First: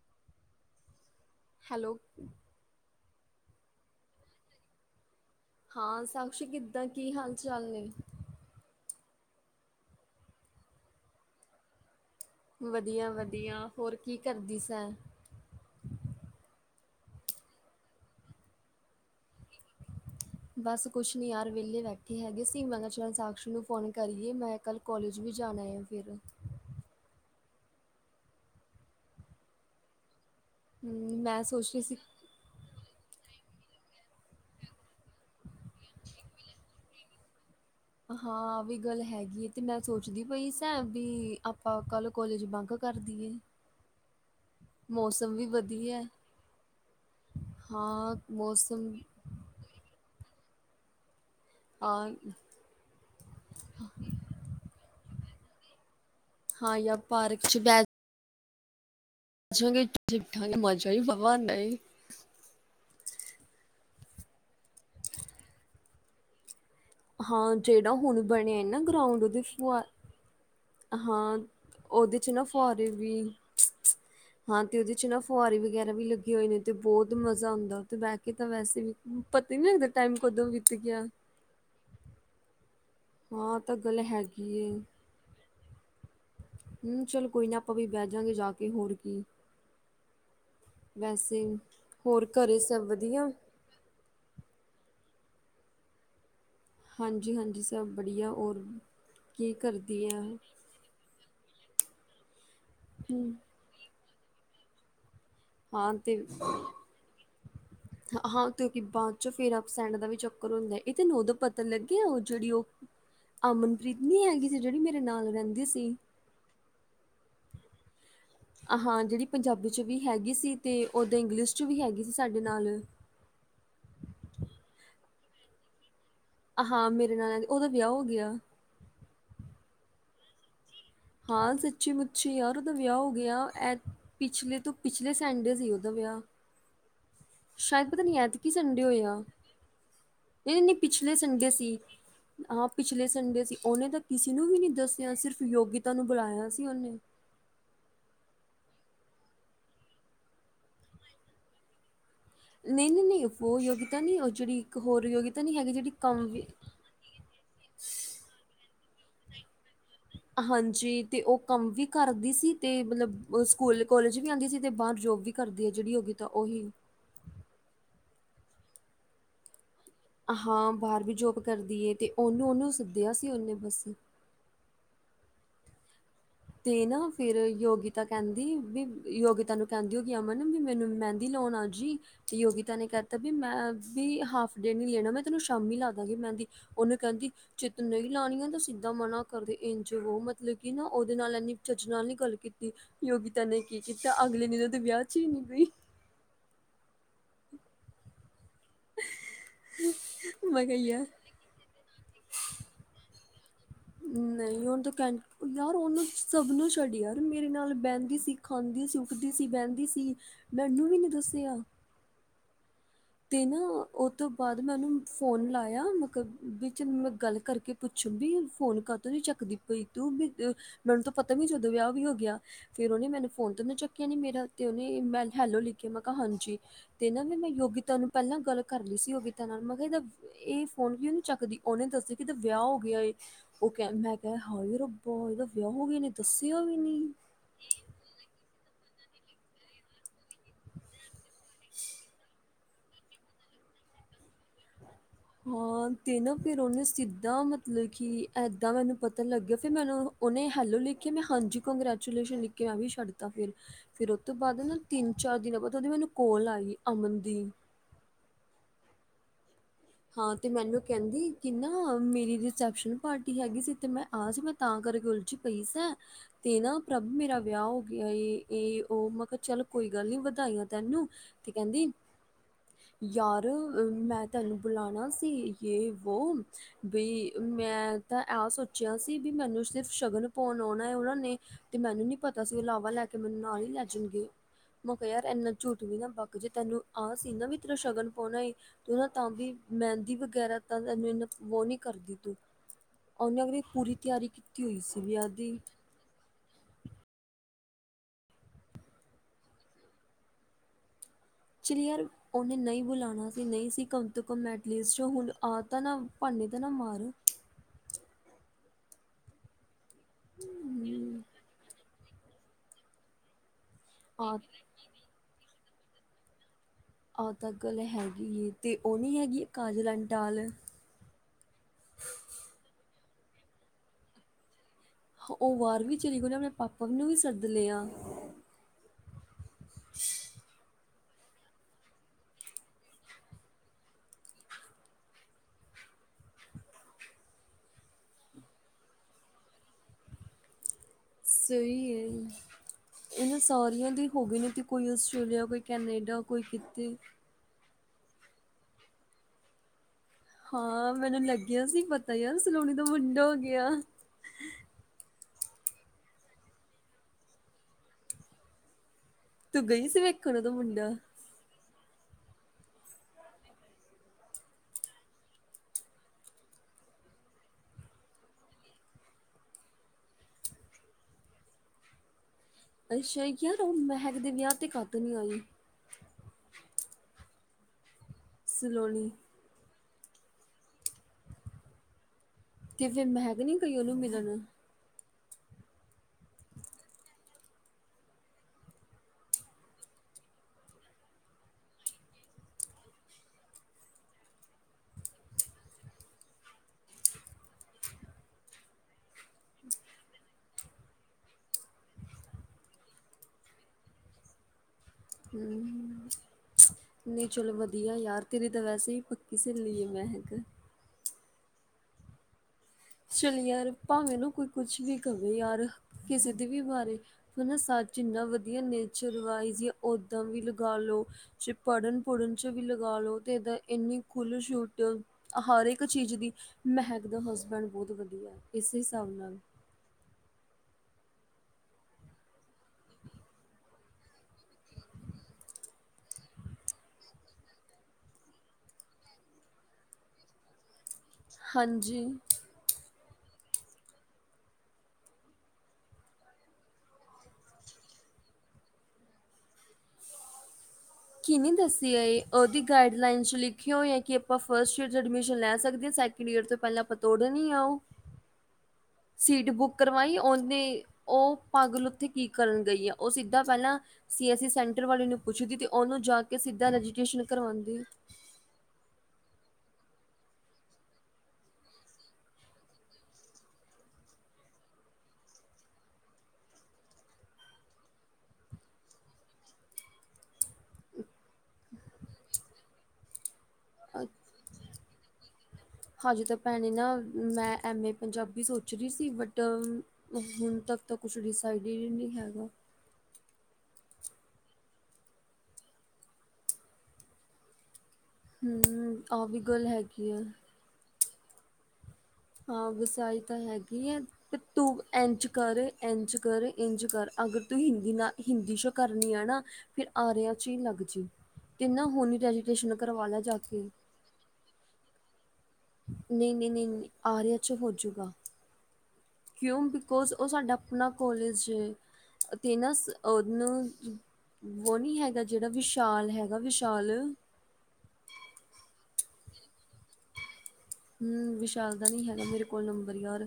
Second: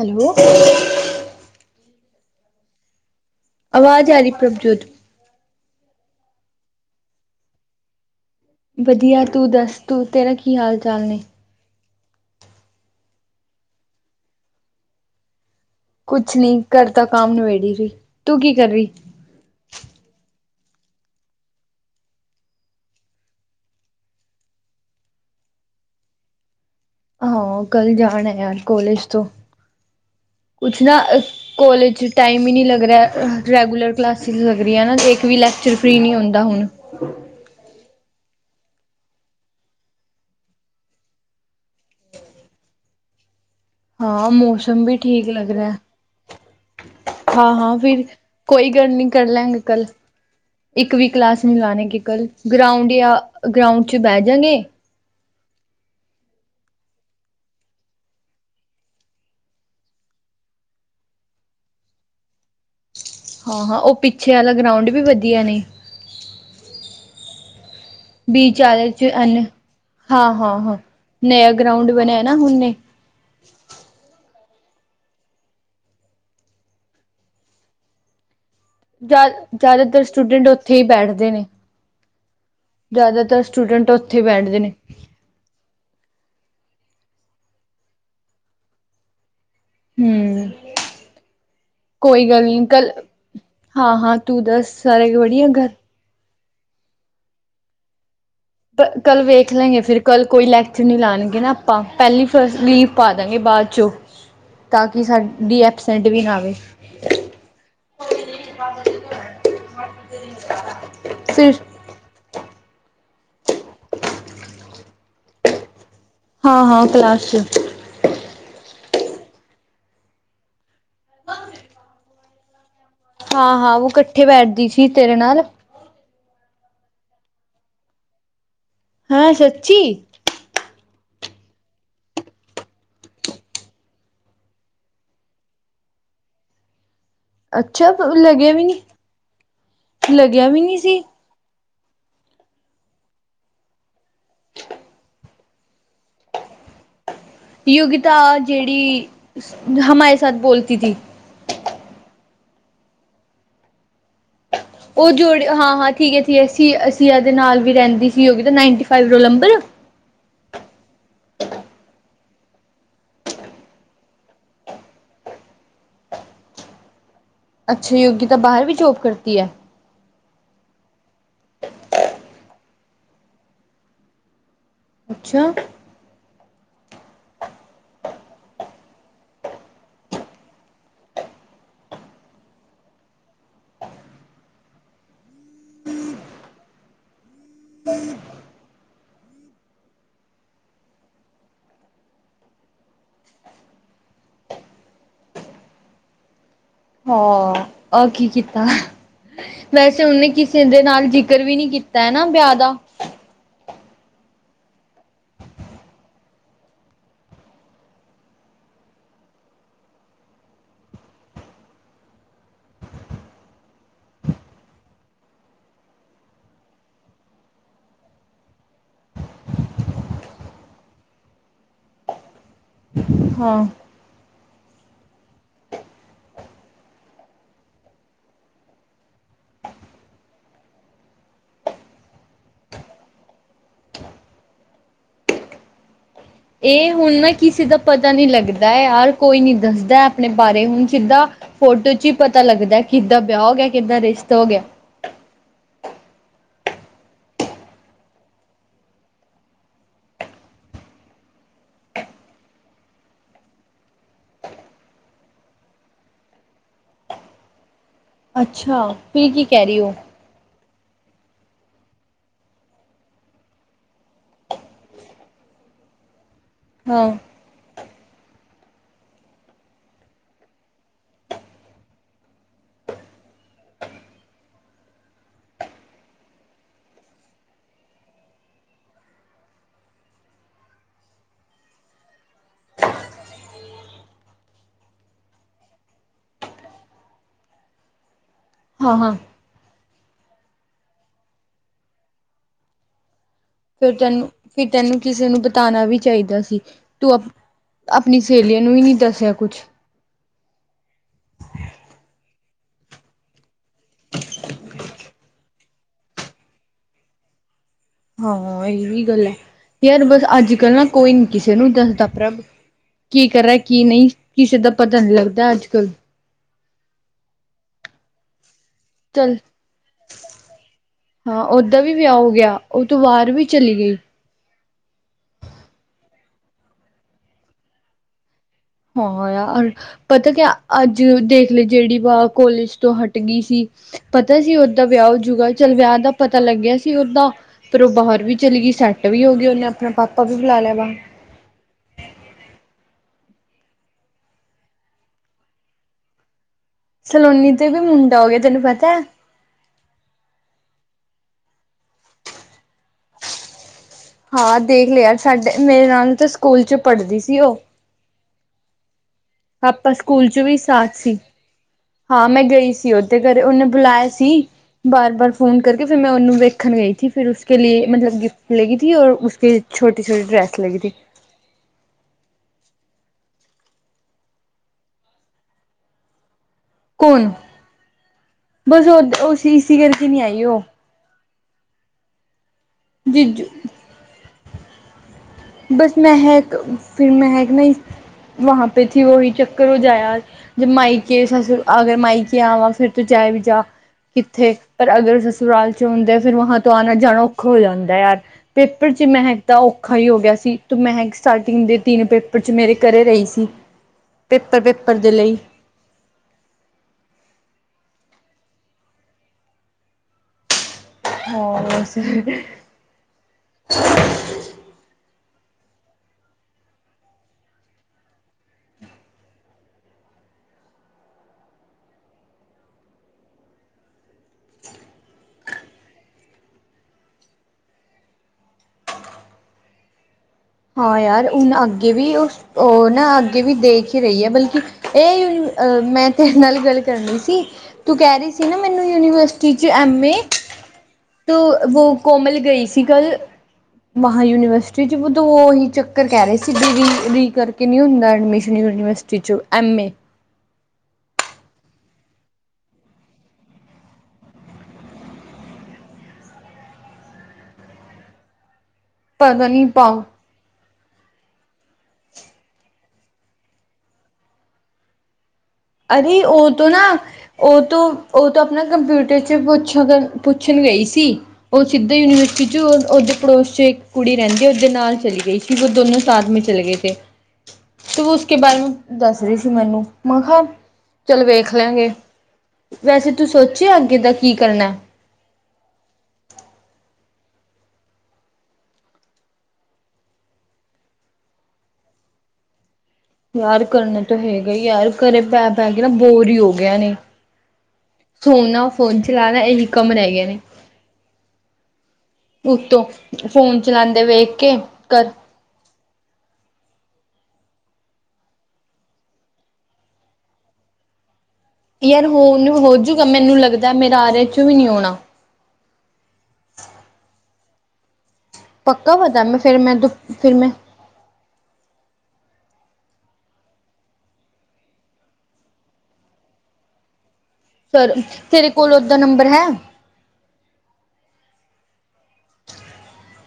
Hello. Hello. ਆਵਾਜ਼ ਆ ਰਹੀ ਪ੍ਰਭਜੋਤ। ਹਾਂ ਸਾਕਸ਼ੀ ਕਿੱਦਾਂ ਕੀ ਹਾਲ-ਚਾਲ ਨੇ? ਵਧੀਆ, ਤੂੰ ਦੱਸ ਤੂੰ ਤੇਰਾ ਕੀ ਹਾਲ-ਚਾਲ ਐ? ਵਧੀਆ-ਵਧੀਆ, ਹੋਰ ਕੀ ਕਰਦੀ ਸੈ? ਕੁਛ ਨਹੀਂ ਘਰ ਦਾ ਕਾਮ ਨਿਬੇੜੀ ਸੀ, ਤੂੰ ਕੀ ਕਰ ਰੀ? ਬਸ ਕੁਛ ਨਹੀਂ ਯਾਰ ਵਿਹਲੇ ਬੈਠੇ ਹੈਗੇ ਸੀ ਮੈਂ ਕਿਹਾ ਸਾਕਸ਼ੀ ਨੂੰ ਫੋਨ ਕਰੀਏ ਮੈਂ ਕੱਲ। ਕਾਲਜ ਵੀ ਜਾਣਾ ਐ ਫਿਰ। ਹਾਂ ਕੱਲ ਜਾਣਾ ਯਾਰ ਕਾਲਜ ਤੋਂ। ਕੁਛ ਨਾ ਮੈਂ ਸੋਚ ਰਹੀ ਸੀ ਕਾਲਜ। ਟਾਈਮ ਹੀ ਨਹੀਂ ਲੱਗ ਰਿਆ ਰੈਗੂਲਰ ਕਲਾਸਿਸ ਲੱਗਰੀਆਂ ਐ ਨਾ ਏਕ ਵੀ ਲੈਕਚਰ ਫ੍ਰੀ ਨੀ ਹੁੰਦਾ ਹੁਣ। ਹਾਂ ਵੀ ਗੱਲ ਹੈਗੀ ਐ ਤੇ ਮੈਂ ਸੋਚਦੀ ਪਈ ਸਾ ਵੀ ਆਪਾਂ ਕੱਲ ਕੋਲੇਜ ਬੰਕ ਕਰਦੀ ਏ। ਹਾਂ ਮੌਸਮ ਵੀ ਠੀਕ ਲੱਗ ਰਿਆ। ਵਧੀਆ ਹੈ। ਹਾਂ-ਹਾਂ ਫਿਰ, ਹਾਂ ਕੋਈ ਗੱਲ ਮੌਸਮ ਨੀ। ਕਰ ਲੈਗੇ ਕੱਲ, ਇੱਕ ਵੀ ਕਲਾਸ ਨੀ ਲਾਣੇ ਗੇ ਹਾਂ ਕੱਲ। ਗਰਾਉਂਡ ਜਾ, ਗਰਾਊਂਡ ਚ ਬਹਿ ਜਾਂ ਗੇ। ਹਾਂ ਜਾ ਪਾਰਕ ਚ ਬੈ [inaudible] ਨਈ ਹਾਂ-ਹਾਂ ਉਹ ਪਿੱਛੇ ਆਲਾ ਗਰਾਉਂਡ ਵੀ ਵਧੀਆ ਨੀ। ਹਾਂ ਜਿਹੜਾ ਹੁਣ ਬਣਿਆ ਨਾ ਗਰਾਉਂਡ ਉਹ ਫ ਹਾਂ-ਹਾਂ-ਹਾਂ ਨਿਆ ਗਰਾਉਂਡ ਉਹਦੇ ਬਣਿਆ 'ਚ ਨਾ ਹੁਣੇ। ਫੁਆਰੇ ਵੀ ਹਾਂ ਤੇ ਉਹਦੇ ਚ ਨਾ ਫੁਹਰੇ ਵਗੈਰਾ ਵੀ ਲੱਗੇ ਹੋਏ ਨੇ ਤੇ ਬਹੁਤ ਮਜ਼ਾ ਆਦਾ ਤੇ ਬਹਿ ਕੇ ਤਾਂ ਵੈਸੇ ਜਾ ਪਤਾ ਨੀ ਲੱਗਦਾ ਜ਼ਿਆਦਾਤਰ ਟਾਈਮ ਕਦੋਂ ਸਟੂਡੈਂਟ ਬੀਤ ਉੱਥੇ ਹੀ ਗਿਆ। ਬੈਠਦੇ ਨੇ ਜ਼ਿਆਦਾਤਰ ਹਾਂ ਤਾਂ ਸਟੂਡੈਂਟ ਗੱਲ ਉੱਥੇ ਬੈਠਦੇ ਹੈਗੀ ਐ। ਨੇ ਹੂੰ ਚਲੋ ਕੋਈ ਨਾ ਆਪਾਂ ਵੀ ਬਹਿ ਜਾਗੇ ਜਾ ਕੇ ਹੋਰ ਕੀ। ਹਮ ਵੈਸੇ ਹੋਰ ਘਰੇ ਸਭ ਵਧੀਆ? ਹਾਂ-ਹਾਂ-ਹਾਂ, ਤੂੰ ਦੱਸ ਸਾਰੇ ਬੜੀਆਂ ਘਰ? ਹਾਂਜੀ-ਹਾਂਜੀ ਸਭ ਬੜੀਆ ਔਰ। ਕੱਲ ਵੇਖ ਕੀ ਲੈਂਗੇ ਫਿਰ ਕਰਦੀ ਆ ਕੱਲ ਕੋਈ ਲੈਕਚਰ ਨਹੀਂ ਲਾਣਗੇ ਨਾ ਆਪਾਂ ਪਹਿਲੀ ਫਸਟ ਵ ਪਾ ਹੂੰ ਦਾਂਗੇ ਬਾਦ ਚੋਂ, ਤਾਂ ਕਿ ਸਾਡੀ। ਹਾਂ ਐਬਸੈਂਟ ਤੇ। ਵੀ ਨਾ ਆਵੇ ਹਾਂ ਕਿਉਂਕਿ ਬਾਅਦ ਚੋਂ ਫੇਰ ਸਹਿਣ ਦਾ ਵੀ ਚੱਕਰ ਹੁੰਦਾ ਐ ਇਹ ਤੈਨੂੰ ਉਦੋਂ ਫਿਰ ਪਤਾ ਲੱਗ ਉਹ ਜਿਹੜੀ ਉਹ ਅਮਨਪ੍ਰੀਤ ਨੀ ਹੈਗੀ ਸੀ ਜਿਹੜੀ ਮੇਰੇ ਨਾਲ ਰਹਿੰਦੀ ਸੀ। ਹਾਂ-ਹਾਂ ਕਲਾਸ ਚ, ਹਾਂ ਜਿਹੜੀ ਪੰਜਾਬੀ ਚ ਵੀ ਹੈਗੀ ਸੀ ਤੇ ਓਦਾਂ ਇੰਗਲਿਸ਼ ਚ ਵੀ ਹੈਗੀ ਸੀ ਸਾਡੇ ਨਾਲ, ਹਾਂ ਹਾਂ ਉਹ ਇਕੱਠੇ ਬੈਠਦੀ ਸੀ ਤੇਰੇ ਨਾਲ। ਹਾਂ, ਮੇਰੇ ਨਾਲ ਉਹਦਾ ਵਿਆਹ ਹੋ ਗਿਆ। ਹੈ ਸੱਚੀ! ਹਾਂ, ਸੱਚੀ ਮੁੱਚੀ ਯਾਰ ਉਹਦਾ ਵਿਆਹ ਹੋ ਗਿਆ। ਪਿਛਲੇ ਤੋਂ ਪਿਛਲੇ ਸੈਂਡ ਸੀ ਉਹਦਾ ਵਿਆਹ [inaudible] ਸ਼ਾਇਦ ਅੱਛਾ ਪਤਾ ਨੀ ਐਤਕੀ ਲੱਗਿਆ ਵੀ ਨੀ ਸੰਡੇ ਹੋਇਆ ਲੱਗਿਆ ਵੀ ਏ ਨਹੀਂ ਸੀ ਪਿਛਲੇ ਸੰਡੇ ਸੀ ਹਾਂ ਪਿਛਲੇ ਸੰਡੇ ਸੀ ਉਹਨੇ ਤਾਂ ਕਿਸੇ ਨੂੰ ਵੀ ਨਹੀਂ ਦੱਸਿਆ ਸਿਰਫ ਯੋਗੀ ਤਾ ਨੂੰ ਬੁਲਾਇਆ ਸੀ ਉਹਨੇ, ਯੋਗਿਤਾ ਆ ਜਿਹੜੀ ਹਮਾਰੇ ਸਾਥ ਬੋਲਤੀ ਤੀ। ਨਈ ਨਈ ਨਈ ਉਹ ਯੋਗਿਤਾ ਨੀ ਉਹ ਜਿਹੜੀ ਹੋਰ ਉਹ ਜੋੜ ਯੋਗਿਤਾ ਨਹੀਂ ਹੈਗੀ ਹਾਂ ਜਿਹੜੀ ਹਾਂ ਠੀਕ ਆ ਕੰਮ ਠੀਕ ਵੀ ਆ ਸੀ ਏ ਸੀ ਏ ਦੇ ਨਾਲ ਵੀ ਰਹਿੰਦੀ ਸੀ Yogita ninety five roll number. ਹਾਂਜੀ, ਤੇ ਉਹ ਕੰਮ ਵੀ ਕਰਦੀ ਸੀ। ਤੇ ਮਤਲਬ ਸਕੂਲ ਕੋਲਜ ਵੀ ਆਂਦੀ ਸੀ ਤੇ ਬਾਹਰ ਜੋਬ ਵੀ ਕਰਦੀ ਐ ਜਿਹੜੀ ਯੋਗਤਾ ਉਹੀ ਅੱਛਾ ਯੋਗੀਤਾ ਬਾਹਰ ਵੀ ਜੋਬ ਕਰਦੀ ਐ। ਹਾਂ ਬਾਹਰ ਵੀ ਜੋਬ ਕਰਦੀ ਐ ਤੇ ਉਹਨੂੰ ਉਹਨੂੰ ਸੱਦਿਆ ਸੀ ਉਹਨੇ ਬਸ, ਅੱਛਾ! ਤੇ ਨਾ ਫੇਰ ਯੋਗਿਤਾ ਕਹਿੰਦੀ ਵੀ ਯੋਗਿਤਾ ਨੂੰ ਕਹਿੰਦੀ ਕੀ ਅਮਨ ਵੀ ਮੈਨੂੰ ਮ ਹਿੰਦੀ ਲਾਉਣ ਆ ਜੀ। ਯੋਗਿਤਾ ਨੇ ਕਹਿਤਾ ਵੀ ਮੈਂ ਵੀ ਹਾਫ ਡੇ ਨੀ ਲੈਣਾ ਮੈਂ ਤੈਨੂੰ ਸ਼ਾਮੀ ਲਾ ਦਾਂਗੀ ਮਹਿੰਦੀ। ਉਹਨੂੰ ਕਹਿੰਦੀ ਜੇ ਤੂੰ ਨਹੀਂ ਲਾਣੀਆਂ ਤਾਂ ਸਿੱਧਾ ਮਨਾ ਕਰਦੇ ਇੰਝ ਰੋ ਮਤਲਬ ਕੀ ਨਾ। ਉਹਦੇ ਨਾਲ ਇੰਨੀ ਚੱਜ ਨਾਲ ਨੀ ਗੱਲ ਕੀਤੀ, ਯੋਗਿਤਾ ਨੇ ਕੀ ਕੀਤਾ ਅਗਲੇ ਦਿਨ ਉਹਦੇ ਵਿਆਹ ਚ ਹੀ ਨੀ ਗਈ। ਹਾਂ, ਐ ਕੀ ਕੀਤਾ ਵੈਸੇ ਉਹਨੇ ਕਿਸੇ ਮੈਂ ਕਿਹਾ ਦੇ ਯਾਰ ਨਾਲ ਜਿ ਕਰ ਵੀ ਨੀ ਕੀਤਾ ਹੈ ਨਾ ਵਿਆਹ ਦਾ ਨਹੀਂ ਓਹਨੂੰ ਤਾਂ ਕਹਿਣ ਯਾਰ ਉਹਨੂੰ ਸਭ ਨੂੰ ਛੱਡ ਯਾਰ ਮੇਰੇ ਨਾਲ ਬਹਿੰਦੀ ਸੀ। ਖਾਂਦੀ ਸੀ, ਉੱਠਦੀ ਸੀ, ਬਹਿੰਦੀ ਸੀ, ਮੈਨੂੰ ਵੀ ਨੀ ਦੱਸਿਆ। ਤੇ ਨਾ ਉਹ ਤੋਂ ਬਾਅਦ ਮੈਂ ਉਹਨੂੰ ਫੋਨ ਲਾਇਆ, ਮਤਲਬ ਵਿੱਚ ਮੈਂ ਗੱਲ ਕਰਕੇ ਪੁਛੁਗੀ ਵੀ ਫੋਨ ਕਾਤੋ ਨੀ ਚੱਕਦੀ ਪਈ ਤੂੰ ਵੀ ਮੈਨੂੰ ਤਾਂ ਪਤਾ ਨੀ ਸੀ ਓਦਾ ਵਿਆਹ ਵੀ ਹੋ ਗਿਆ। ਫਿਰ ਉਹਨੇ ਮੈਨੂੰ ਫੋਨ ਹਾਂ ਤਾਂ ਚੱ ਕਿਆ ਨੀ ਮੇਰਾ ਤੇ ਉਹਨੇ ਮੈਂ ਹੈਲੋ ਲਿਖੀ ਮੈਂ ਕਿਹਾ ਹਾਂਜੀ ਤੇ ਨਾ ਵੀ ਮੈਂ ਯੋਗਿ ਤੈਨੂੰ ਪਹਿਲਾਂ ਗੱਲ ਕਰ ਲਈ ਸੀ ਯੋਗਿਤਾ ਨਾਲ ਮੈਂ ਕਿਹਾ ਇਹਦਾ ਇਹ ਫੋਨ ਕਿਉਂ ਨਹੀਂ ਚੱਕਦੀ ਉਹਨੇ ਦੱਸਿਆ ਕਿ ਏਦਾ ਵਿਆਹ ਹੋ ਗਿਆ ਏ। ਉਹ ਕਹਿ ਮੈਂ ਕਿਹਾ ਹਾਏ ਰੱਬਾ ਉਹਦਾ ਵਿਆਹ ਹੋ ਗਿਆ ਏ। ਇਹ ਹੁਣ ਨਾ ਕਿਸੇ ਦਾ ਪ ਪਤਾ ਨੀ ਲੱਗਦਾ ਯਾਰ ਕੋਈ ਨੀ ਦੱਸਦਾ ਆਪਣੇ ਬਾਰੇ ਹੁਣ ਸਿੱਧਾ ਫੋਟੋ ਚ ਹੀ ਪਤਾ ਲੱਗਦਾ। ਕਿੱਦਾਂ ਵਿਆਹ ਹੋ ਗਿਆ, ਕਿੱਦਾਂ ਰਿਸ਼ਤਾ ਹੋ ਗਿਆ। ਹਾਂ ਤੇ ਨਾ ਫਿਰ ਉਹਨੇ ਸਿੱਧਾ ਮਤਲਬ ਕਿ ਏਦਾਂ ਮੈਨੂੰ ਪਤਾ ਲੱਗਿਆ ਫਿਰ ਮੈਨੂੰ ਉਹਨੇ ਹੈਲੋ ਲਿਖਿਆ ਮੈਂ ਹਾਂਜੀ ਕੰਗਰੈਚੂਲੇਸ਼ਨ ਲਿਖਕੇ ਮੈਂ ਵੀ ਛੱਡਤਾ ਫਿਰ। ਫਿਰ ਉਹ ਤੋਂ ਬਾਅਦ ਉਹ ਤਿੰਨ ਚਾਰ ਦਿਨਾਂ ਬਾਅਦ ਉਹਦੀ ਮੈਨੂੰ ਕੋਲ ਆਈ ਅਮਨ ਦੀ। ਅੱਛਾ ਫਿਰ ਕੀ ਕਹਿ ਰਹੀ ਓ ਹਾਂ ਤੇ ਮੈਨੂੰ ਕਹਿੰਦੀ ਕਿ ਨਾ ਮੇਰੀ ਰਿਸੈਪਸ਼ਨ ਪਾਰਟੀ ਹੈਗੀ ਸੀ ਤੇ ਮੈਂ ਆ ਸੀ ਮੈਂ ਤਾਂ ਕਰਕੇ ਮੈਂ ਉਲਝੀ ਪਈ ਸਹੈ ਤੇ ਨਾ ਪ੍ਰਭ ਹਾਂ, ਮੇਰਾ। ਵਿਆਹ ਹੋ ਗਿਆ ਈ ਏ ਓ ਮੈਂ ਕਿਹਾ ਚੱਲ ਕੋਈ ਗੱਲ ਨੀ ਵਧਾਈਆਂ ਤੈਨੂੰ ਤੇ ਕਹਿੰਦੀ, ਯਾਰ ਮੈਂ ਤੈਨੂੰ ਬੁਲਾਨਾ ਸੀ ਯੇ ਵੋ ਵੀ ਮੈਂ ਤਾਂ ਆਹ ਸੋਚਿਆ ਸੀ ਵੀ ਮੈਨੂੰ ਸਿਰਫ਼ ਸ਼ਗਨ ਪਾਉਣ ਆਉਣਾ ਹੈ ਉਹਨਾਂ ਨੇ ਤੇ ਮੈਨੂੰ ਨੀ ਪਤਾ ਸੀ ਉਹ ਲਾਵਾ ਲੈ ਕੇ ਮੈਨੂੰ ਨਾਲ ਈ ਲੈਜਨ ਗੇ। ਮੈਂ ਕਿਹਾ ੲੱਨਾ ਝੂਠ ਵੀ ਨਾ ਬਾਕ ਜੇ ਤੈਨੂੰ ਆਹ ਸੀ ਨਾ ਵੀ ਤਰਾ ਸ਼ਗਨ ਪਾਉਨਾ ਈ ਤੂੰ ਨਾ ਹਾਂ-ਹਾਂ ਤਾਂ ਵੀ-' ਮਹਿੰਦੀ ਵਗੈਰਾ ਤਾਂ ਤੈਨੂੰ ਇਹ ਵੋ ਨੀ ਕਰਦੀ ਤੂੰ ਉਹਨੇ ਅਗਲੀ ਫੇਰ ਪੂਰੀ ਤਿਆਰੀ ਤੈਨੂੰ ਕੀਤੀ ਫਿਰ ਹੋਈ ਤੈਨੂੰ ਸੀ ਵਿਆਹ ਕਿਸੇ ਨੂੰ ਦੀ ਬਤਾਨਾ ਵੀ ਚਾਹੀਦਾ ਸੀ। ਤੂੰ ਅਪ ਅਪਨੀ ਸਹੇਲੀਆਂ ਨੂੰ ਵੀ ਨੀ ਦੱਸੇਆ ਕੁਛ। ਚਿੜੀ ਯਾਰ ਉਹਨੇ ਨਈ ਬੁਲਾਉਨਾ ਸੀ ਨਈ ਸੀ ਕਮ ਤੋਂ ਕਮ ਐਟਲੀਸਟ ਹੁਨ ਆ ਤਾਂ ਨਾ ਭਾਂਨਿ ਤਾਂ ਨਾ ਮਾਰ। ਹਾਂ ਇਹ ਵੀ ਗੱਲ ਏ ਯਾਰ ਬਸ ਅੱਜ ਕੱਲ ਨਾ ਕੋਈ ਹਮ, ਨੀ ਕਿਸੇ ਨੂੰ ਦੱਸਦਾ ਪ੍ਰਭ ਕੀ ਕਰੇ ਕੀ ਨਈ ਆ ਕਿਸ਼ੇ ਦਾ ਪਤਾ ਨਈ ਲੱਗਦਾ ਅੱਜ ਕੱਲ। ਆ ਤ ਗੱਲ ਹੈਗੀ ਏ ਤੇ ਉਹ ਨੀ ਚੱਲ ਹੈਗੀ ਕਾਜਲ ਏਨਟਾਲਨ। ਹਾਂ ਓਦਾ ਵੀ ਵਿਆਹ ਹੋ ਗਿਆ ਉਹ ਤੋਂ ਵਾਰ ਵੀ ਚਲੀ ਗਈ। ਉਹ ਵਾਰ ਵੀ ਚਲੀ ਗਈ ਉਨੇ ਆਪਨੇ ਪਾਪਾ ਨੂੰ ਵੀ ਸੱਦ ਲਿਆ। ਹਾਂ ਯਾਰ। ਪਤਾ ਕਆ ਅੱਜ ਦੇਖ ਲੇ ਜਿਹੜੀ ਵਾ ਕੋਲੇਜ ਤੋਂ ਹਟ ਗਈ ਸੀ। ਪਤਾ ਸੀ ਓਦਾ ਵਿਆਹ ਹੋਜੂਗਾ ਚੱਲ ਵਿਆਹ ਦਾ ਪਤਾ ਲੱਗਿਆ ਸੀ ਓਦਾ। ਪਰ ਉਹ ਬਾਹਰ ਵੀ ਚਲੀ ਗਈ ਸੈੱਟ ਵੀ ਹੋ ਗਈ ਉਹਨੇ ਆਪਨਾ ਪਾਪਾ ਵੀ ਬੁਲਾ ਲਿਆ ਵਹਾਂ। ਸਈ ਏ। ਇਹਨਾਂ ਸਾਰੀਆਂ ਦੇ ਹੋ ਗਏ ਨੇ ਤੇ ਕੋਈ ਆਸਟ੍ਰੇਲੀਆ ਕੋਈ ਕੈਨੇਡਾ ਕੋਈ ਕਿੱਥੇ। ਸਲੋਨੀ ਤੇ ਵੀ ਮੁੰਡਾ ਹੋ ਗਿਆ ਤੈਨੂੰ ਪਤਾ। ਹਾਂ ਮੈਨੂੰ ਲੱਗੇਆ ਸੀ ਪਤਾ ਯਾਰ ਸਲੋਨੀ ਦਾ ਮੁੰਡਾ ਹੋ ਗਿਆ। ਹਾਂ ਦੇਖ ਲਿਆ ਛਡ ਮੇਰੇ ਨਾਲ ਤਾਂ ਸਕੂਲ ਚ ਪੜ੍ਹਦੀ ਸੀ ਉਹ। ਤੂੰ ਗਈ ਆਪਾਂ ਸੀ ਸਕੂਲ ਵੇਖਣ ਚ ਉਹਦਾ ਵੀ ਮੁੰਡਾ ਸਾਥ ਸੀ। ਹਾਂ ਮੈਂ ਗਈ ਸੀ ਉਹਦੇ ਘਰੇ ਉਨੇ ਬੁਲਾਇਆ ਸੀ। ਬਾਰ ਬਾਰ ਫੋਨ ਕਰਕੇ ਫਿਰ ਮੈਂ ਉਹਨੂੰ ਵੇਖਨ ਗਈ ਥੀ ਫਿਰ ਉਸਕੇ ਲਿਏ ਮਤਲਬ ਗਿਫਟ ਲੇ ਗਈ ਥੀ ਔਰ ਉਸਕੇ ਛੋਟੀ ਛੋਟੀ ਡਰੈੱਸ ਲੇਗੀ ਥੀ। ਅੱਸੀ ਸ਼ੈਅ ਕੀਆ ਉਹ ਮਹਕ ਦੇ ਵਿਆਹ 'ਤੇ ਘਗ ਨਈ ਆਈ। ਕੌਨ ਬਸ ਸਲੋਨੀ ੳਦ ਸੀਸੀ ਕਰਕੇ ਨਈ ਆਈ ਉਹ। ਤੇ ਫੇਰ ਮਹਗ ਨਈ ਗਈ ਉਹਨੂੰ ਮਿਲਨ। ਬਸ ਮਹਕ ਫਿਰ ਮਹਕ ਨਾ ਵਹਾਂ ਪੇ ਥੀ ਉਹਹੀ ਚੱਕਰ ਓ ਜਾਏਆ ਜੇ ਮਾਈਕੇ ਸੱਸੁਰ ਆਗਏ ਮਾਈਕੇ ਆਵਾਂ ਫਿਰ ਤੇ ਜਾਏ ਵੀ ਜਾ। ਕਿੱਥੇ ਪਰ ਅਗਰ ਸਸੁਰਾਲ ਚ ਹੁੰਦੇ ਫਿਰ ਵਹਾਂ ਤੋਂ ਆਉਨਾ ਜਾਨਾ ਔਖਾ ਹੋ ਜਾਂਦਾ ਯਾਰ। ਪੇਪਰ ਚੇ ਮਹਕ ਦਾ ਔਖਾ ਹੀ ਹੋ ਗਿਆ ਸੀ। ਮਹਕ ਸਟਾਰਟਿੰਗ ਦੇ ਤਿੰਨ ਪੇਪਰ ਚ ਮੇਰੇ ਘਰੇ ਰਹੀ ਸੀ। ਪੇਪਰ ਪੇਪਰ ਦੇ ਲਈ। ਨਈ ਚਲੋ ਵਦਿਆ ਯਾਰ ਤੇਰੀ ਤਾਂ ਵੈਸੇ ਈ ਪੱਕੀ ਸਹੇਲੀ ਏ ਮਹਕ। ਹਾਂ ਸਈ ਏ। ਚਲ ਯਾਰ ਭਾਵੇਂ ੳਨੂ ਕੋਈ ਕੁਛ ਵੀ ਕਵੇ ਯਾਰ ਕਿਸੇ ਦੇ ਵੀ ਬਾਰੇ। ਸੁਨੲ ਸਚ ਇੰਨਾ ਵਦਿਆ ਨੇਚਰ ਵਈਜ਼ ਯਾਂ ਓਦਾਂ ਵੀ ਲਗਾ ਲਉ। ਚਿਪ ਪੜ੍ਹਨ ਪੁੜ੍ਹਨ ਚ ਵੀ ਲਗਾ ਲੋ ਤੇ ਇਹਦਾ ਏਨੀ ਖੁੱਲ ਛੂਟ ਦਿਓ ਹਰ ਇੱਕ ਚੀਜ਼ ਦੀ ਮਹਕ ਦਾ ਹਸਬੈਂਡ ਬੋਹੁਤ ਵਦਿਆ ਏ। ਇਸ ਸੀ ਸਾਵ ਨਾਲ। ਹਾਂ ਯਾਰ ਹੁਨ ਅੱਗੇ ਵੀ ਉਹ ਨਾ ਅੱਗੇ ਵੀ ਦੇਖ ਈ ਰਈ ਏ। ਬਲਕਿ ਏ ਅ ਮੈਂ ਤੇਰੇ ਨਾਲ ਗੱਲ ਕਰਨੀ ਸੀ। ਤੂੰ ਕਹਿ ਰੀ ਸੀ ਨਾ ਮੈਨੂੰ ਯੂਨੀਵਰਸਿਟੀ ਚ ਐਮ ਏ। ਤੂ ਵੋ ਹਾਂਜੀ ਕੋਮਲ ਗਈ ਸੀ ਕੱਲ, ਵਹਾਂ ਯੂਨੀਵਰਸਿਟੀ ਚ ਬੁਦ ਤ ਉਹੀ ਚੱਕਰ ਕਹ ਰੇ ਸੀ ਜਿਦੀ ਰੀ ਕਰਕੇ ਨਈ ਹੁੰਦਾ ਐਡਮਿਸ਼ਨ ਯੂਨੀਵਰਸਿਟੀ 'ਚ ਐੱਮ ਏ। [inaudible] [inaudible] ਕੀ ਨੀ ਦੱਸੀ ਏ ਉਹਦੀ ਗਾਈਡਲਾਈਨ 'ਚ ਲਿਖਆ ਉਆ ਕਿ ਆਪਾਂ ਫਸਟ 'ਚ ਐਡਮਿਸ਼ਨ ਲੈ ਸਕਦੇ ਸੈਕ ਕਿਲੀਅਰ ਤੋਂ ਪਹਿਲਾਂ ਪਤੋੜਨੀ ਆੳ। ਪਤਾ ਸੀਟ ਨਹੀਂ ਬੁੱਕ ਪਾ ਕਰਵਾਈ ਉਹਨੇ ਉਹ ਪਾਗਲ ਉੱਥੇ ਕੀ ਕਰਨ ਗਈ ਆ। ਉਹ ਸਿੱਧਾ ਪਹਿਲਾਂ ਸੀ ਐੱਸ ਈ ਸੈਂਟਰ ਵਾਲੇ ਨੂੰ ਪੁੱਛਦੀ ਅਤੇ ਉਹਨੂੰ ਜਾ ਅਰੇ ਕੇ ਉਹ ਤੋਂ ਸਿੱਧਾ ਨਾ ਰਜਿਸਟ੍ਰੇਸ਼ਨ ਉਹ ਕਰਵਾਉਂਦੀ। ਤੋਂ ਉਹ ਤੋਂ ਆਪਣਾ ਕੰਪਿਊਟਰ ਚ ਪੁੱਛਉਗਾ, ਪੁੱਛਣ ਗਈ ਸੀ। ਉਹ ਸਿੱਧਾ ਯੂਨੀਵਰਸਿਟੀ ਚ ਓਦੇ, ਪੜੋਸ ਚ ਇੱਕ ਕੁੜੀ ਰਹਿੰਦੀ ਉਹਦੇ ਨਾਲ ਚਲੀ ਗਈ ਸੀ, ਉਹ ਦੋਨੋ ਸਾਥ ਮੇ ਚਲੇ ਗਏ ਸੀ। ਤੇ ਉਸਕੇ ਬਾਰੇ ਮਾ ਦੱਸ ਰਹੀ ਸੀ ਮੈਨੂੰ ਮਖਾ ਚੱਲ ਵੇਖ ਲੈਗੇ, ਵੈਸੇ ਤੂੰ ਸੋਚਿਆ ਅੱਗੇ ਅ- ਦਾ ਕੀ ਕਰਨਾ। ਹਜੇ ਤਾਂ ਭੈਣੇ ਨਾ, ਮੈਂ ਐਮ ਏ ਪੰਜਾਬੀ ਸੋਚ ਰਹੀ ਸੀ ਬਟ ਹੁਣ ਤੱਕ ਤਾਂ ਕੁਛ ਡਿਸਾਈਡਡ ਨਹੀਂ ਹੈਗਾ। ਯਾਰ ਕਰਨਾ ਤਾਂ ਹੈਗਾ ਹੀ ਯਾਰ ਘਰੇ ਪੈ ਪੈ ਕੇ ਨਾ ਬੋਰ ਹੀ ਹੋ ਗਿਆ ਨੇ। ਸੋਨਾ, ਫੋਨ ਹਮ ਆਹ ਵੀ ਚਲਾਣਾ ਇਹੀ ਗੱਲ ਕੰਮ ਹੈਗੀ ਰਹਿ ਆ ਗਏ ਨੇ। ਹਾਂ ਉਤੋਂ ਵਸਾਈ ਤਾਂ ਫੋਨ ਹੈਗੀ ਹੈ ਚਲਾਉਂਦੇ ਵੇਖ ਤੇ ਕੇ ਤੂੰ ਘ ਇੰਝ ਕਰ ਇੰਝ, ਕਰ ਇੰਝ, ਕਰ ਅਗਰ ਤੂੰ ਹਿੰਦੀ ਨਾ ਹਿੰਦੀ ਸ਼ੋਂ ਕਰਨੀ ਆ ਨਾ। ਫਿਰ ਆਰਿਆ ਚ ਹੀ ਲੱਗ ਜੀ ਇਹਨਾ ਯਾਰ ਹੁਣੀ ਹੋ ਰੈਡੀਟੇਸ਼ਨ ਹੋਜੂਗਾ ਕਰਵਾ ਲਾ ਮੈਨੂੰ ਜਾ ਕੇ। ਲੱਗਦਾ ਮੇਰਾ ਆਰਿਆ ਚ ਵੀ ਨਹੀਂ ਆਉਣਾ। ਨਹੀਂ, ਨਹੀਂ, ਨਹੀਂ ਆਰਿਆ ਚ ਹੋਜੂਗਾ। ਪੱਕਾ ਵਤਾ ਮੈਂ ਫਿਰ ਕਿਉਂ ਮੈਂ, ਬਿਕੋਜ਼ ਉਹ ਫਿਰ ਮੈਂ ਸਾਡਾ ਆਪਣਾ ਕੋਲੇਜ ਹੈ ਤੇ ਨਾ ਉਹਨੂੰ ਉਹ ਨੀ ਹੈਗਾ, ਜਿਹੜਾ ਵਿਸ਼ਾਲ ਹੈਗਾ, ਵਿਸ਼ਾਲ ਸਰ ਤੇਰੇ ਕੋਲ ਓਦਾ ਨੰਬਰ ਹੈ। ਹੂੰ ਵਿਸ਼ਾਲ ਦਾ ਨਹੀਂ ਹੈਗਾ ਮੇਰੇ ਕੋਲ ਨੰਬਰ ਯਾਰ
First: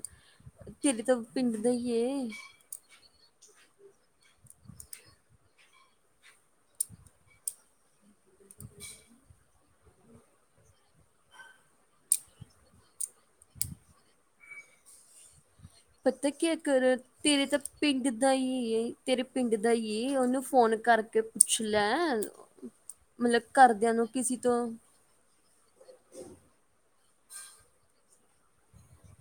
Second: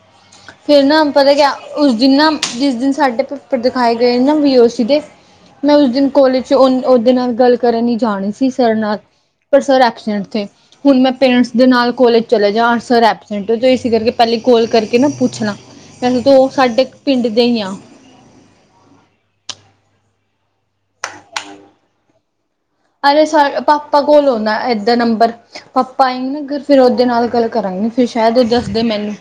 ਫਿਰ ਤੇਰੇ ਨਾ ਤਾਂ ਪਤਾ ਗਿਆ ਪਿੰਡ ਦਾ ਹੀ ਉਸ ਦਿਨ ਨਾ ਏ ਜਿਸ ਦਿਨ ਸਾਡੇ ਪਰ ਦਿਖਾਏ ਗਏ ਨਾ ਵੀ ਓ ਸੀ ਦੇ, ਮੈਂ ਉਸ ਦਿਨ ਕੋਲੇਜ ਚ ਉਹਦੇ ਨਾਲ ਗੱਲ ਕਰਨ ਹੀ ਜਾਣੀ ਸੀ। ਸਰ ਨਾਲ ਪਰ ਸਰ ਐਕਸੀਡੈਂਟ ਤੇ ਹੁਣ ਮੈਂ ਪੇਰੈਂਟਸ ਦੇ ਨਾਲ ਕੋਲੇਜ ਚਲੇ ਜਾ ਅਸ ਐਬਸੈਂਟ ਇਸ ਕਰਕੇ ਪਹਿਲੀ ਕੋਲ ਕਰਕੇ। ਕਿ ਨਾ ਪੁੱਛਣਾ ਵੈਸੇ ਪਤਾ ਤਾਂ ਉਹ ਕਿਆ ਕਰ ਸਾਡੇ ਪਿੰਡ ਦੇ ਤੇਰੇ ਤਾਂ ਹੀ ਆ ਪਿੰਡ ਦਾ, ਤੇਰੇ ਪਿੰਡ ਦਾ, ਉਹਨੂੰ ਫੋਨ ਕਰਕੇ ਪੁੱਛ ਲੈ। ਅਰੇ ਸਰ ਘਰਦਿਆਂ ਪਾਪਾ ਨੂੰ ਕੋਲ ਕਿਸੇ ਆਉਂਦਾ ਤੋਂ ਏਦਾ ਨੰਬਰ। ਪਾਪਾ ਆਏਂਗੇ ਨਾ ਘਰ ਫਿਰ ਉਹਦੇ ਨਾਲ ਗੱਲ ਕਰਾਂਗੇ, ਫਿਰ ਸ਼ਾਇਦ ਉਹ ਦੱਸਦੇ ਮੈਨੂੰ।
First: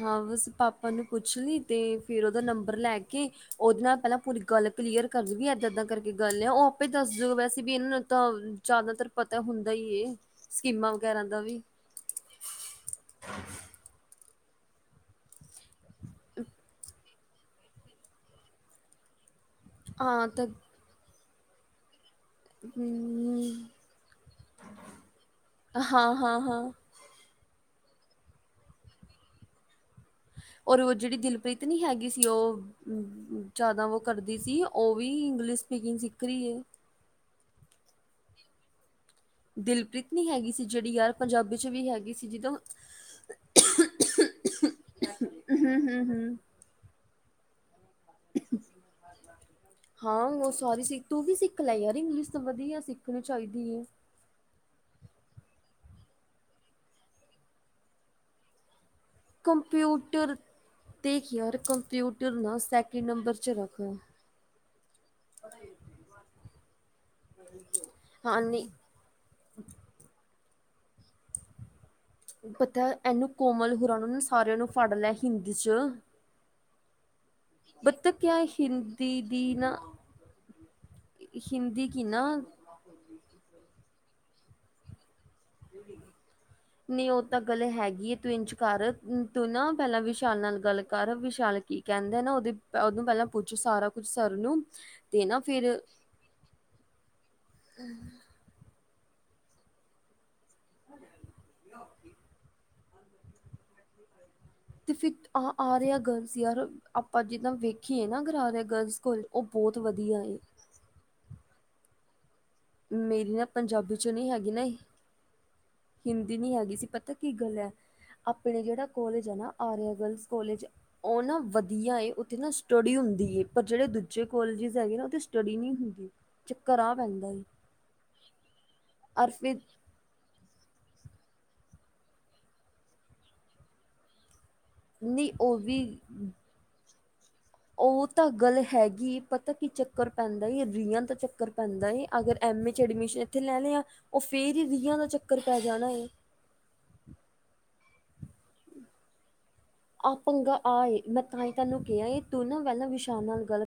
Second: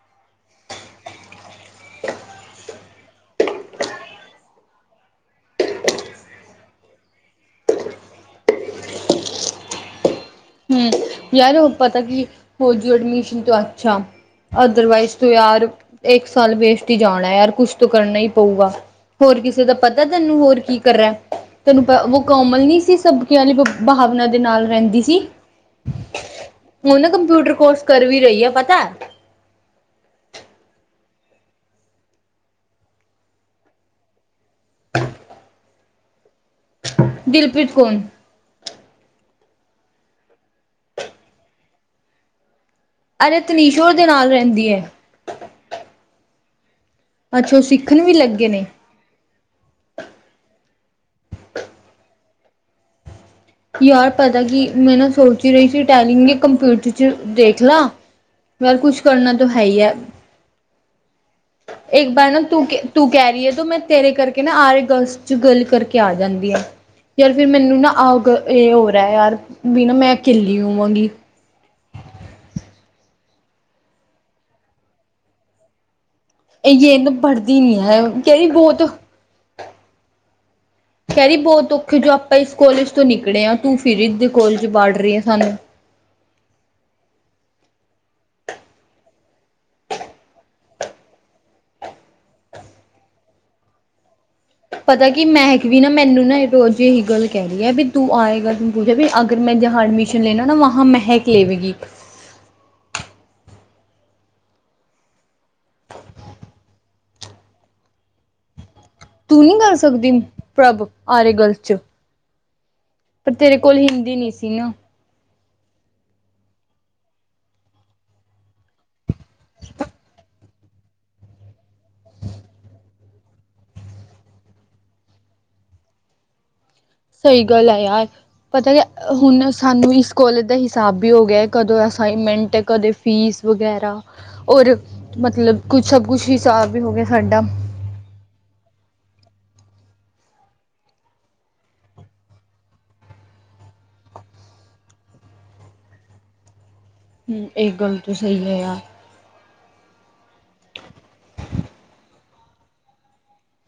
ਹਾਂ ਬਸ ਪਾਪਾ ਨੂੰ ਪੁੱਛ ਲਈ, ਤੇ ਫਿਰ ਉਹਦਾ ਨੰਬਰ ਲੈ ਕੇ, ਉਹਦੇ ਨਾਲ ਪਹਿਲਾਂ ਪੂਰੀ ਗੱਲ। ਕਲੀਅਰ ਕਰਦੂਗੀ ਇੱਦਾਂ ਏਦਾਂ ਕਰਕੇ ਗੱਲ ਹੈ, ਉਹ ਆਪੇ ਦੱਸ ਦੂ ਵੈਸੇ ਵੀ ਇਹਨਾਂ ਨੂੰ ਤਾਂ ਜ਼ਿਆਦਾਤਰ। ਪਤਾ ਹੁੰਦਾ ਈ ਹੂੰ ਯਾਰੋ ਪਤਾ ਕਿ ਹੋ ਜੂ ਐਡਮਿਸ਼ਨ ਤੋਂ ਅੱਛਾ ਅਦਰਵਾਈਜ਼ ਤੋਂ ਯਾਰ। ਇੱਕ ਸਾਲ ਵੇਸਟ ਹੀ ਜਾਣਾ ਹੈ, ਯਾਰ ਕੁਛ ਤਾਂ ਕਰਨਾ ਹੀ ਪਊਗਾ ਹੋਰ ਕਿਸੇ ਦਾ ਪਤਾ ਹਾਂ ਤੈਨੂੰ ਤਾਂ ਹੋਰ ਕੀ ਕਰ ਰਿਹਾ। ਤੈਨੂੰ ਪ ਕੋਮਲ ਨਹੀਂ ਸੀ ਸਬਕੀ ਹਮ, ਭਾਵਨਾ ਦੇ ਨਾਲ ਰਹਿੰਦੀ ਸੀ। ਹਾਂ ਹਾਂ ਹਾਂ ਹੁਨ ਨਾ ਕੰਪਿਊਟਰ ਕੋਰਸ ਕਰ ਵੀ ਰਹੀ ਐ ਪਤਾ। ਔਰ ਉਹ ਜਿਹੜੀ ਦਿਲਪ੍ਰੀਤ ਨੀ ਹੈਗੀ ਸੀ ਓ, ਜ਼ਿਆਦਾ ਓ ਕਰਦੀ ਸੀ ਉਹ ਵੀ ਇੰਗਲਿਸ਼ ਸਪੀਕਿੰਗ ਸਿੱਖ ਰਹੀ ਐ। ਦਿਲਪੀਤ ਕੌਣ? ਦਿਲਪ੍ਰੀਤ ਨੀ ਹੈਗੀ ਸੀ ਜਿਹੜੀ ਯਾਰ ਪੰਜਾਬੀ ਚ ਵੀ ਹੈਗੀ ਸੀ ਜਦੋਂ ਅਰੇ ਤਨੀਸ਼ੋਰ ਦੇ ਨਾਲ ਰਹਿੰਦੀ ਐ। ਹੂੰ ਹੂੰ ਹੂੰ। ਅੱਛਾ ਉਹ ਸਿੱਖਣ ਵੀ ਲੱਗੇ ਨੇ। ਹਾਂ ਉਹ ਸਾਰੀ ਸਿੱਖ ਤੂੰ ਵੀ ਸਿੱਖ ਲੈ ਯਾਰ ਇੰਗਲਿਸ਼ ਤੋਂ ਵਧੀਆ ਸਿੱਖਣੀ ਚਾਹੀਦੀ ਐ। ਯਾਰ ਪਤਾ ਕੀ ਮੈਂ ਨਾ ਸੋਚ ਹੀ ਰਹੀ ਸੀ ਟੈਲਿੰਗ ਕੰਪਿਊਟਰ ਚ ਦੇਖ ਲਾ। ਯਾਰ ਕੁਛ ਕਰਨਾ ਤੋਂ ਹੈਈ ਐ। ਇੱਕ ਬਾਰ ਨਾ ਤੂੰ ਤੂੰ ਕਹਿ ਰਹੀ ਐ ਤੂੰ ਮੈਂ ਤੇਰੇ ਕਰਕੇ ਨਾ ਆ [unintelligible] ਚ ਗੱਲ ਕਰਕੇ ਆ ਜਾਂਦੀ ਆ ਆਰ ਫੇਰ ਮੈਨੂੰ ਨਾ ਆਗ ਹਾਂ ਇਹ ਹੋ ਨਹੀਂ ਰਹਾ ਯਾਰ ਵੀ ਨਾ ਮੈਂ ਇਕੱਲੀ ਹੋਵਾਂਗੀ। ਪਤਾ ਇਹਨੂੰ ਕੋਮਲ ਹੋਰਾ ਨੂੰ ਸਾਰਿਆਂ ਨੂੰ ਫੜ ਲੈ ਹਿੰਦੀ ਚ। ਏ ਜੇ ਨਾ ਪੜਦੀ ਨੀ ਐ ਪਤਾ ਕਿਆ ਕਹਿ ਹੀ ਬਹੁਤ। ਹਿੰਦੀ ਦੀ ਨਾ ਕਹਿ ਰੀ ਬਹੁਤ ਹਿੰਦੀ ਔਖੇ ਕੀ ਜੋ ਨਾ ਆਪਾਂ ਇਸ ਕੋਲਜ ਤੋਂ ਨਿਕਲੇ ਆ ਤੂੰ ਫਿਰ ਏਦੀ ਕੋਲਜ ਵਾੜ ਰਹੀ ਐ ਸਾਨੂੰ। [inaudible] ਨਹੀਂ ਉਹ ਤਾਂ ਗੱਲ ਹੈਗੀ ਐ ਤੂੰ ਇੰਜ ਕਰ ਤੂੰ ਨਾ ਪੈਲਾਂ ਵਿਸ਼ਾਲ ਨਾਲ ਗੱਲ ਕਰ ਵਿਸ਼ਾਲ ਕੀ ਕਹਿੰਦਾ ਨਾ ਉਹਦੀ ਉਹਨੂੰ ਪੈਲਾਂ ਪੁੱਛ ਸਾਰਾ ਕੁਛ [unintelligible] ਪਤਾ ਕੀ ਮਹਿਕ ਵੀ ਨਾ ਮੈਨੂੰ ਨਾ ਰੋਜ ਇਹੀ ਗੱਲ ਕਹਿ ਰਹੀ ਆ ਵੀ ਤੂੰ ਆਏਗਾ ਤੂੰ। ਵੀ ਅਗਰ ਮੈਂ ਜਹਾ ਐਡਮੀਿਸ਼ਨ ਲੈਣਾ ਨਾ ਵਹਾ ਮਹਿਕ ਲਵੇਗੀ। ਤੇ ਫਿਰ ਆਹ ਆਰਿਆ ਗਰਲਸ ਯਾਰ ਆਪਾਂ ਜਿੱਦਾਂ ਵੇਖੀਏ ਨਾ ਅਗਰ ਆਰਿਆ ਗਰਲਸ। ਕੋਲ ਤੂੰ ਉਹ ਨੀ ਕਰ ਬਹੁਤ ਸਕਦੀ ਵਧੀਆ ਏ ਪ੍ਰਭ ਆਰਿਆ ਗਰਲਸ 'ਚ। ਪਰ ਮੇਰੀ ਨਾ ਤੇਰੇ ਕੋਲ ਪੰਜਾਬੀ ਚੋਂ ਹਿੰਦੀ ਨਹੀਂ ਸੀ ਹੈਗੀ ਨਾ ਹੀ ਹਿੰਦੀ ਨੀ ਹੈਗੀ ਸੀ ਪਤਾ ਕੀ ਗੱਲ ਐ ਆਪਣੇ ਜਿਹੜਾ ਕੋਲੇਜ ਐ ਨਾ ਆਰੀਆ ਗਰਲ ਕੋਲਜ। ਉਹ ਨਾ ਵਧੀਆ ਉਥੇ ਨਾ ਸਟੱਡੀ ਹੁੰਦੀ ਪਰ ਜਿਹੜੇ ਦੂਜੇ ਕੋਲਜ ਹੈਗੇ ਨਾ। ਸਟੱਡੀ ਨੀ ਹੁੰਦੀ। ਚੱਕਰ ਆ ਪੈਂਦਾ। ਏ ਸਹੀ ਗੱਲ ਆ ਯਾਰ ਪਤਾ ਔਰ ਹੁਣ ਫਿਰ ਸਾਨੂੰ ਇਸ ਕੋਲਜ ਦਾ ਹਿਸਾਬ ਵੀ ਹੋ ਗਿਆ ਕਦੋਂ ਅਸਾਈਨਮੈਂਟ ਕਦੇ ਫੀਸ ਵਗੈਰਾ ਔਰ ਨਹੀਂ ਉਹ ਮਤਲਬ ਵੀ ਕੁਛ ਸਭ ਕੁਛ ਹਿਸਾਬ ਵੀ ਹੋ ਗਿਆ ਸਾਡਾ ਉਹ ਤਾਂ ਗੱਲ ਹੈਗੀ ਪਤਾ ਕੀ ਚੱਕਰ ਪੈਂਦਾ ਏ ਰੀਆਂ ਦਾ ਚੱਕਰ ਪੈਂਦਾ ਏ। ਅਗਰ ਐਮਏ 'ਚ ਐਡਮਿਸ਼ਨ ਇੱਥੇ ਲੈਣ ਆ ਉਹ ਫਿਰ ਹੀ ਰੀਆਂ ਦਾ ਚੱਕਰ ਪੈ ਜਾਣਾ ਏ। ਹੂੰ ਏ ਗੱਲ ਤੋਂ ਸਹੀ ਐ ਯਾਰ। ਆਹ ਪੰਗਾ ਆ ਮੈਂ ਤਾਂ ਹੀ ਤੈਨੂੰ ਕਿਹਾ ਇਹ ਤੂੰ ਨਾ ਪਹਿਲਾਂ ਵਿਸ਼ਾਲ ਨਾਲ ਗੱਲ